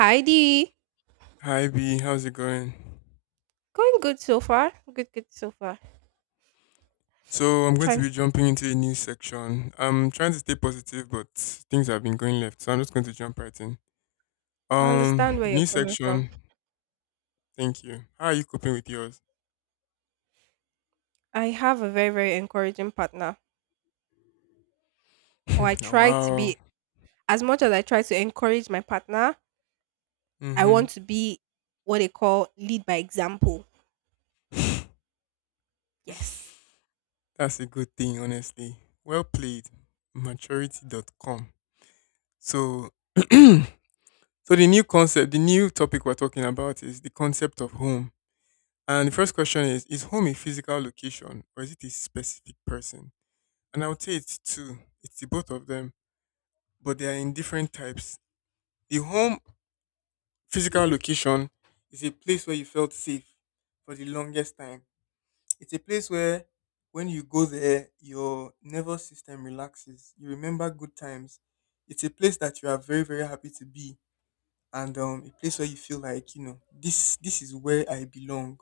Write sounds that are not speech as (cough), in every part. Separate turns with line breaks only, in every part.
Hi Dee.
Hi B, how's it going?
Going good so far. Good so far.
So I'm going to
Trying to
be
stay.
jumping into a new section. I'm trying to stay positive, but things have been going left, so I'm just going to jump right in.
I understand where you're
New
coming from.
section. Thank you. How are you coping with yours?
I have a very, very encouraging partner. Or I
(laughs) Now,
try to be
wow.
as much as I try to encourage my partner, I
Mhm.
want to be what they call lead by example.
(laughs)
Yes.
That's a good thing, honestly. Well played. maturity.com. So, (clears throat) so the new concept, the new topic we're talking about is the concept of home. And the first question is: is home a physical location, or is it a specific person? And I would say it's two. It's the both of them, but they are in different types. The home physical location is a place where you felt safe for the longest time. It's a place where when you go there, your nervous system relaxes. You remember good times. It's a place that you are very, very happy to be. And a place where you feel like, this is where I belong.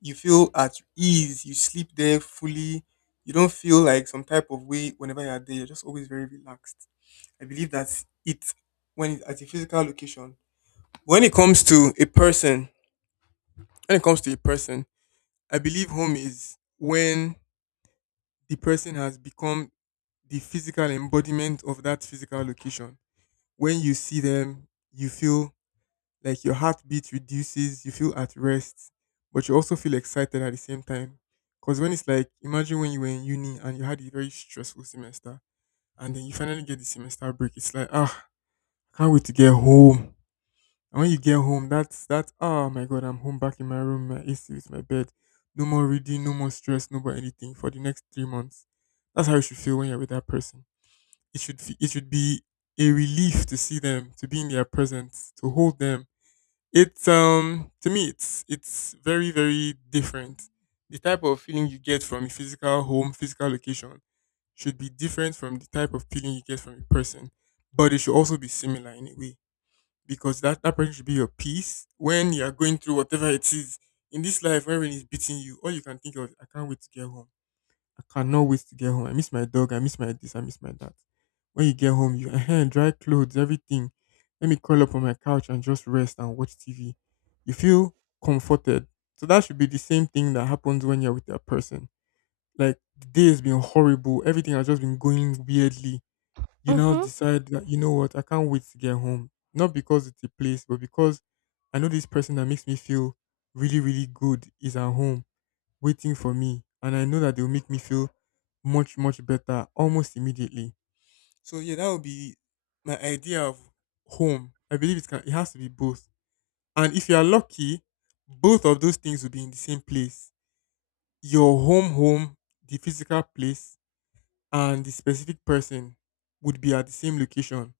You feel at ease. You sleep there fully. You don't feel like some type of way whenever you're there. You're just always very relaxed. I believe that it when it's at a physical location. When it comes to a person, when it comes to a person, I believe home is when the person has become the physical embodiment of that physical location. When you see them, you feel like your heartbeat reduces, you feel at rest, but you also feel excited at the same time. Because when it's like, imagine when you were in uni and you had a very stressful semester, and then you finally get the semester break, it's like, ah, I can't wait to get home. And when you get home, that's oh my god, I'm home back in my room, my AC with my bed. No more reading, no more stress, no more anything for the next 3 months. That's how you should feel when you're with that person. It should be a relief to see them, to be in their presence, to hold them. It's to me it's very, very different. The type of feeling you get from a physical home, physical location should be different from the type of feeling you get from a person. But it should also be similar in a way because that person should be your peace when you are going through whatever it is in this life. When rain is beating you, all you can think of is, I can't wait to get home. I cannot wait to get home. I miss my dog, I miss my this, I miss my that. When you get home, you (laughs) dry clothes, everything. Let me curl up on my couch and just rest and watch TV. You feel comforted. So that should be the same thing that happens when you're with that person. Like, the day has been horrible, everything has just been going weirdly, you now
Mm-hmm.
decide that you know what, I can't wait to get home. Not because it's a place, but because I know this person that makes me feel really, really good is at home waiting for me. And I know that they'll make me feel much, much better almost immediately. So yeah, that would be my idea of home. I believe it has to be both. And if you are lucky, both of those things will be in the same place. Your home home, the physical place, and the specific person would be at the same location.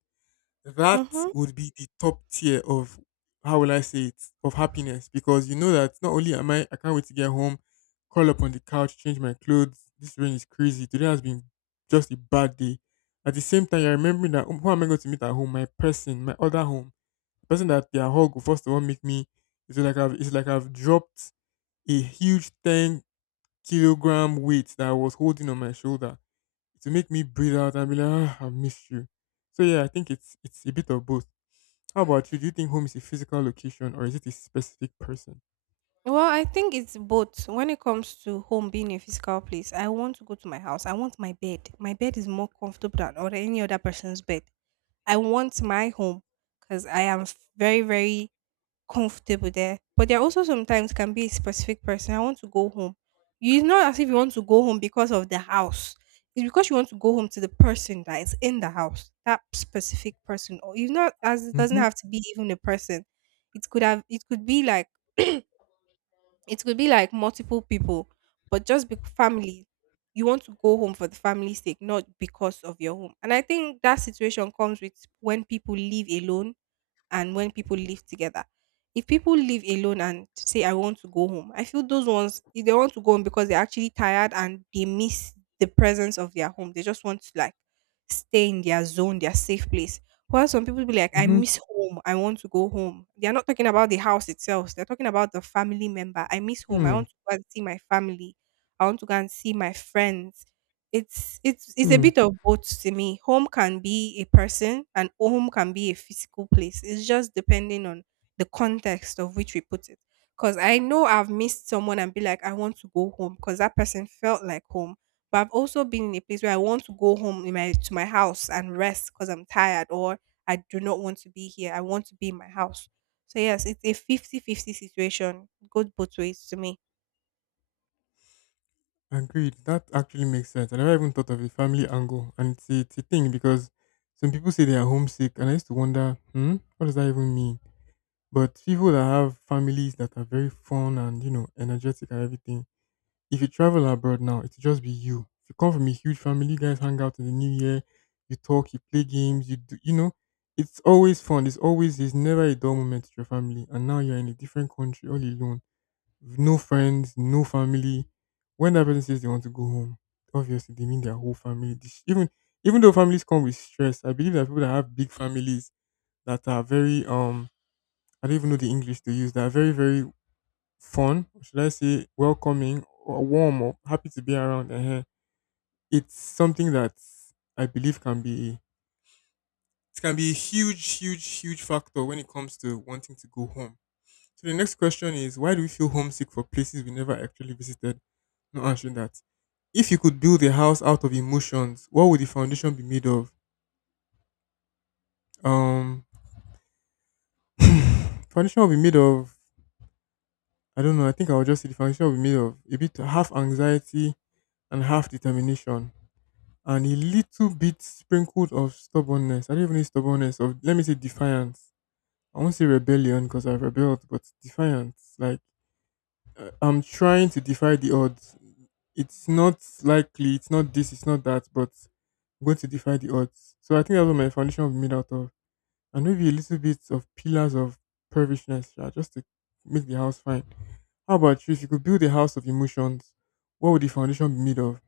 That
Mm-hmm.
would be the top tier of, how will I say it, of happiness, because you know that not only am I can't wait to get home, curl up on the couch, change my clothes. This rain is crazy. Today has been just a bad day. At the same time, you're remembering that, "Oh, who am I going to meet at home? My person, my other home, the person that their hug will first of all make me. It's like I've dropped a huge 10 kilogram weight that I was holding on my shoulder to make me breathe out and be like, ah, I missed you." So yeah, I think it's a bit of both. How about you? Do you think home is a physical location or is it a specific person?
Well, I think it's both. When it comes to home being a physical place, I want to go to my house. I want my bed. My bed is more comfortable than or any other person's bed. I want my home because I am very, very comfortable there. But there also sometimes can be a specific person. I want to go home. You It's not as if you want to go home because of the house. It's because you want to go home to the person that is in the house, that specific person. Or it's not as it doesn't
Mm-hmm.
have to be even a person. It could be like (clears throat) it could be like multiple people, but just be family. You want to go home for the family's sake, not because of your home. And I think that situation comes with when people live alone and when people live together. If people live alone and say, I want to go home, I feel those ones, if they want to go home because they're actually tired and they miss the presence of their home. They just want to like stay in their zone, their safe place. While some people be like, I
Mm-hmm.
miss home. I want to go home. They are not talking about the house itself. They're talking about the family member. I miss home. I
Hmm.
want to go and see my family. I want to go and see my friends. It's a
Hmm.
bit of both to me. Home can be a person and home can be a physical place. It's just depending on the context of which we put it. Cause I know I've missed someone and be like, I want to go home because that person felt like home. But I've also been in a place where I want to go home in my to my house and rest because I'm tired or I do not want to be here. I want to be in my house. So yes, it's a 50-50 situation. It goes both ways to me.
Agreed. That actually makes sense. I never even thought of a family angle, and it's a thing because some people say they are homesick, and I used to wonder, hmm, what does that even mean? But people that have families that are very fun and, you know, energetic and everything. If you travel abroad now, it'll just be you. If you come from a huge family, you guys hang out in the new year, you talk, you play games, you do, you know, it's always fun. There's never a dull moment with your family. And now you're in a different country all alone, with no friends, no family. When that person says they want to go home, obviously they mean their whole family. Even, even though families come with stress, I believe that people that have big families that are very, I don't even know the English to use, that are very, very fun, or should I say welcoming or warm or happy to be around, it's something that I believe can be, it can be a huge, huge, huge factor when it comes to wanting to go home. So the next question is, why do we feel homesick for places we never actually visited? Not answering that. If you could build a house out of emotions, what would the foundation be made of? Um (sighs) foundation will be made of, I don't know, I think I'll just say the foundation will be made of a bit, half anxiety and half determination, and a little bit sprinkled of stubbornness. I don't even need stubbornness, of, let me say defiance. I won't say rebellion because I've rebelled, but defiance. Like, I'm trying to defy the odds. It's not likely. It's not this. It's not that. But I'm going to defy the odds. So I think that's what my foundation will be made out of, and maybe a little bit of pillars of pervishness, yeah, just to make the house fine. How about you? If you could build a house of emotions, what would the foundation be made of?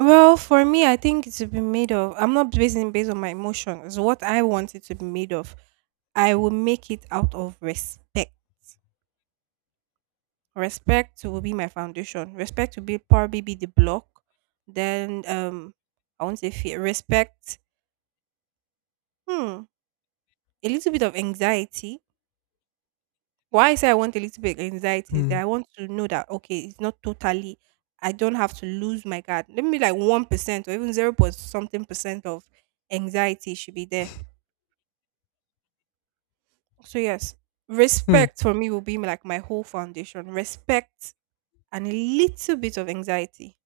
Well, for me, I think it should be made of. I'm not basing based on my emotions. What I want it to be made of, I will make it out of respect. Respect will be my foundation. Respect will be probably be the block. Then I won't say fear. Respect. Hmm. A little bit of anxiety. Why I say I want a little bit of anxiety is that
Hmm.
I want to know that okay, it's not totally. I don't have to lose my guard. Let me like 1% or even zero point something percent of anxiety should be there. So yes,
Hmm.
respect for me will be like my whole foundation. Respect and a little bit of anxiety.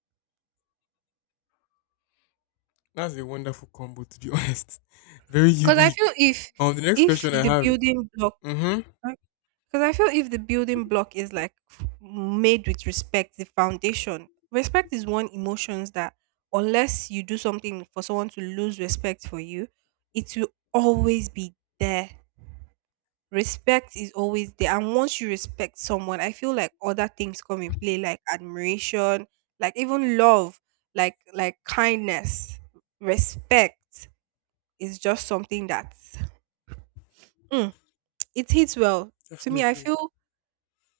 That's a wonderful combo, to be honest. (laughs) Very
Because I feel
unique.
if
The next
if
question I
the
have.
building block
Mm-hmm.
because I feel if the building block is like made with respect, the foundation. Respect is one emotions that unless you do something for someone to lose respect for you, it will always be there. Respect is always there, and once you respect someone, I feel like other things come in play, like admiration, like even love, like kindness. Respect is just something that mm, it hits well to me. I
Definitely,
feel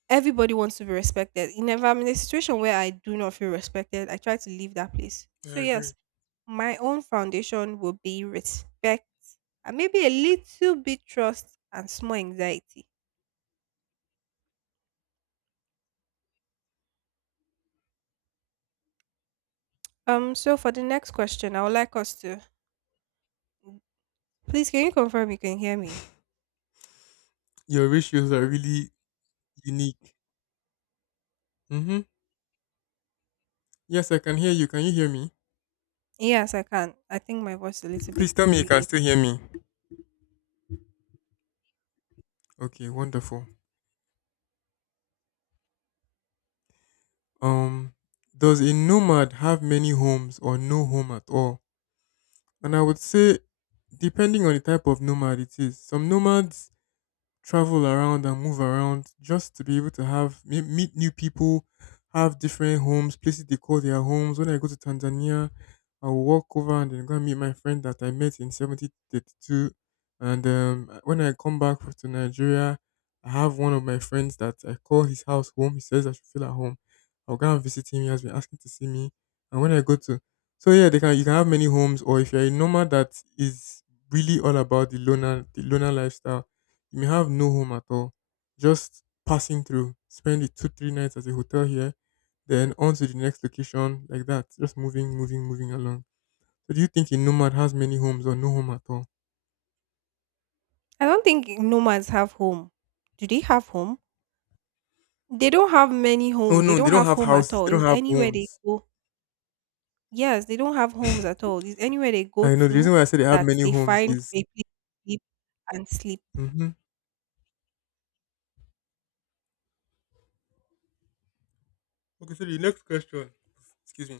everybody wants to be respected. In If I'm in a situation where I do not feel respected, I try to leave that place. So
I agree.
yes, my own foundation will be respect, and maybe a little bit trust and small anxiety. So for the next question, I would like us to please can you confirm you can hear me?
Your ratios are really unique. Mm-hmm. Yes, I can hear you. Can you hear me?
Yes, I can. I think my voice is a little bit
Please tell me you can
delayed.
still hear me. Okay, wonderful. Um, does a nomad have many homes or no home at all? And I would say, depending on the type of nomad it is, some nomads travel around and move around just to be able to have meet new people, have different homes, places they call their homes. When I go to Tanzania, I will walk over and then go and meet my friend that I met in 1732. And when I come back to Nigeria, I have one of my friends that I call his house home. He says I should feel at home. I'll go and visit him. He has been asking to see me. And when I go to, so yeah, they can you can have many homes, or if you're a nomad that is really all about the loner lifestyle, you may have no home at all, just passing through. Spend the two, three nights at a hotel here, then on to the next location, like that. Just moving, moving, moving along. So do you think a nomad has many homes or no home at all?
I don't think nomads have home. Do they have home? They don't have many
Oh
home. They
no,
don't
they don't
have
have
home at
houses.
all.
They don't
Is
have
anywhere they
homes.
go. Yes, they don't have homes at all. Is anywhere they go
I know the
to
reason why I say they have
that
many
they
homes
find
is.
a place to sleep and sleep.
Hmm. Okay, so the next question. Excuse me.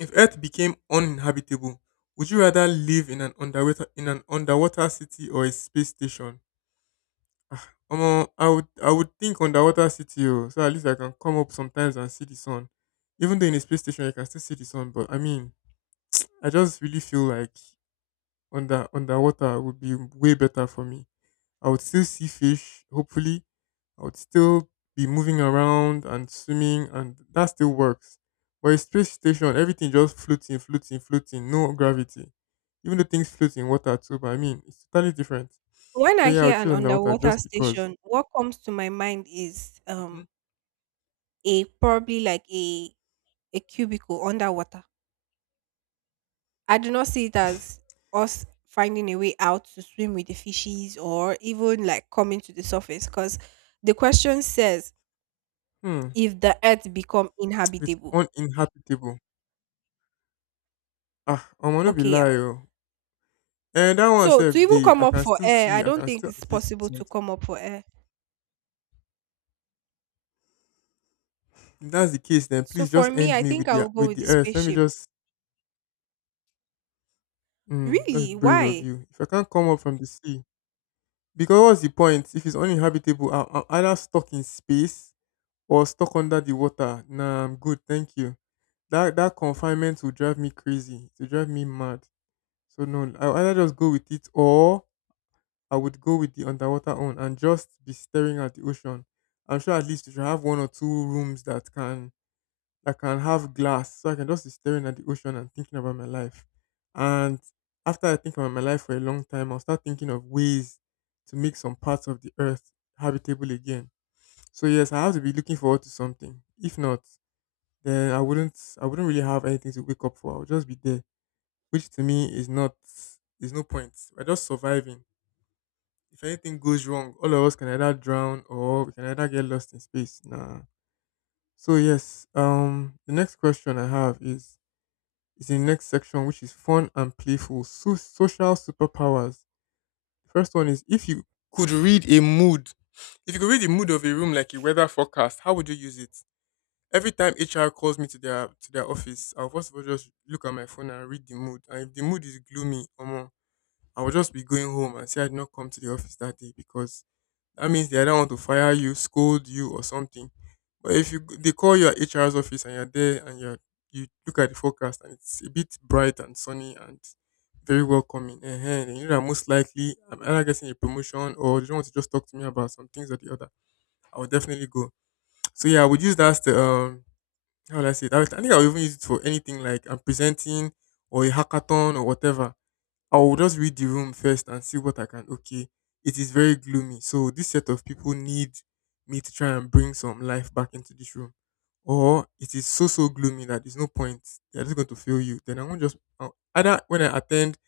If Earth became uninhabitable, would you rather live in an underwater city or a space station? Omo, I would think underwater city oh, so at least I can come up sometimes and see the sun. Even though in a space station I can still see the sun, but I mean, I just really feel like underwater would be way better for me. I would still see fish, hopefully. I would still be moving around and swimming and that still works. But a space station, everything just floating, floating, floating, no gravity. Even though things float in water too, but I mean, it's totally different.
When
So
I
yeah, I
hear
would
an
choose underwater
underwater
just because.
station, what comes to my mind is
Hmm.
a probably like a cubicle underwater. I do not see it as us finding a way out to swim with the fishes or even like coming to the surface because the question says
Hmm.
if the earth become
It is
inhabitable.
uninhabitable. Ah, I'ma no be
Okay, yeah.
lie oh. And that one
So to
sef
even
dey.
come
I
up
can
for
still
air, I
see. I
don't
can
think
still
it's
at least
possible
see
to
something.
come up for air.
If that's the case, then
So
please
for
just
me,
end
I
me
think
with
I will
the
go
with
with the
the earth. Let me
spaceship.
just. Mm, that's
Really?
brave of
Why?
you. If I can't come up from the sea, because what's the point? If it's uninhabitable, I'm either stuck in space or stuck under the water. Nah, I'm good. Thank you. That confinement will drive me crazy. It will drive me mad. So no, I'll either just go with it, or I would go with the underwater own and just be staring at the ocean. I'm sure at least you should have one or two rooms that can have glass, so I can just be staring at the ocean and thinking about my life. And after I think about my life for a long time, I'll start thinking of ways to make some parts of the earth habitable again. So yes, I have to be looking forward to something. If not, then I wouldn't really have anything to wake up for. I'll just be there, which to me is not. There's no point. We're just surviving. If anything goes wrong, all of us can either drown or we can either get lost in space. Nah. So yes, the next question I have is in the next section, which is fun and playful, social superpowers. First one is, if you could read a mood, if you could read the mood of a room like a weather forecast, how would you use it? Every time HR calls me to their office, I'll first of all just look at my phone and read the mood. And if the mood is gloomy, omo, I will just be going home and say I did not come to the office that day, because that means they either want to fire you, scold you, or something. But if you they call your HR's office and you're there and you look at the forecast and it's a bit bright and sunny and very welcoming, then you know that most likely I'm either getting a promotion or they don't want to just talk to me about some things or the other. I would definitely go. So yeah, I would use that as the how would I say it? I think I would even use it for anything like I'm presenting or a hackathon or whatever. I will just read the room first and see what I can. Okay, it is very gloomy. So this set of people need me to try and bring some life back into this room. Or it is so gloomy that there's no point. They're just going to fail you. Then I'm gonna just I'll- either when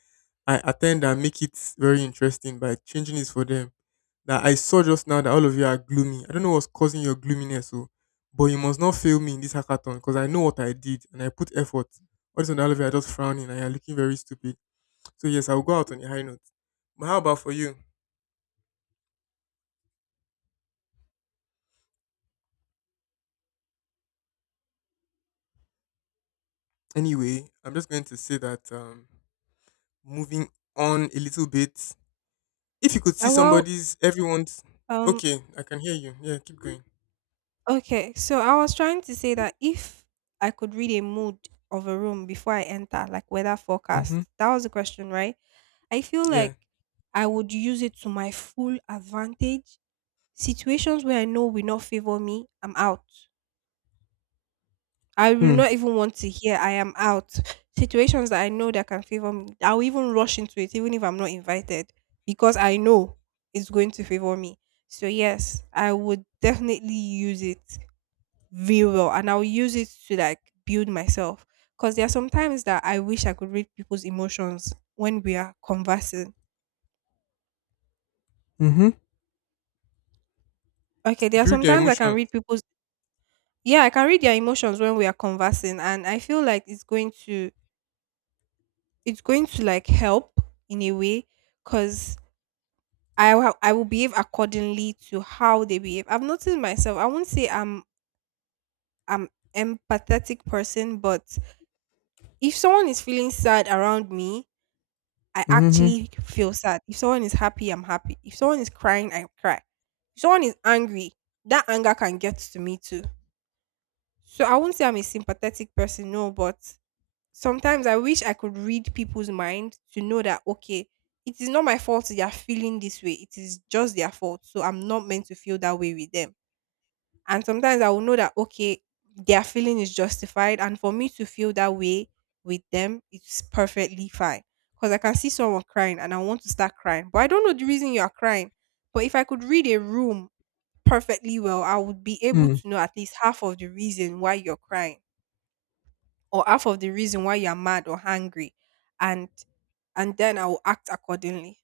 I attend and make it very interesting by changing it for them. That I saw just now that all of you are gloomy. I don't know what's causing your gloominess, so but you must not fail me in this hackathon, because I know what I did and I put effort. All this, and all of you are just frowning and you're looking very stupid. So yes, I'll go out on a high note. But how about for you? Anyway, I'm just going to say that moving on a little bit. If you could see
Well,
somebody's, everyone's.
um,
Okay, I can hear you. Yeah, keep going.
okay. So I was trying to say that if I could read a mood of a room before I enter, like weather
Mhm.
forecast, that was the question, right? I feel
Yeah.
like I would use it to my full advantage. Situations where I know will not favor me, I'm out. I will
Hmm.
not even want to hear I am out. Situations that I know that can favor me, I'll even rush into it even if I'm not invited because I know it's going to favor me. So yes, I would definitely use it very well, and I'll use it to like build myself because there are some times that I wish I could read people's emotions when we are conversing.
Mm-hmm.
Okay, there
If
are
you read their
sometimes I can
emotions,
read people's, yeah, I can read their emotions when we are conversing, and I feel like it's going to like help in a way, because I will behave accordingly to how they behave. I've noticed myself. I won't say I'm empathetic person, but if someone is feeling sad around me, I
mm-hmm.
actually feel sad. If someone is happy, I'm happy. If someone is crying, I cry. If someone is angry, that anger can get to me too. So I won't say I'm a sympathetic person, no, but sometimes I wish I could read people's mind to know that okay, it is not my fault they are feeling this way. It is just their fault. So I'm not meant to feel that way with them. And sometimes I will know that okay, their feeling is justified, and for me to feel that way with them, it's perfectly fine. Because I can see someone crying and I want to start crying. But I don't know the reason you are crying. But if I could read a room perfectly well, I would be able
Hmm.
to know at least half of the reason why you're crying or half of the reason why you're mad or angry, and and then I will act accordingly.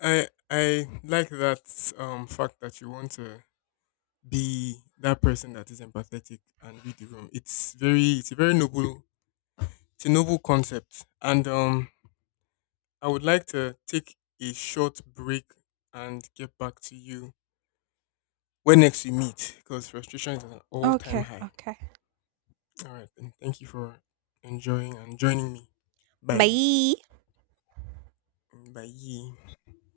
I like that fact that you want to be that person that is empathetic and read the room. It's very it's a very noble, it's a noble concept. And I would like to take a short break and get back to you when next we meet, because frustration is at an all time
Okay,
high.
okay.
All right, and thank you for enjoying and joining me. Bye.
Bye.
Bye.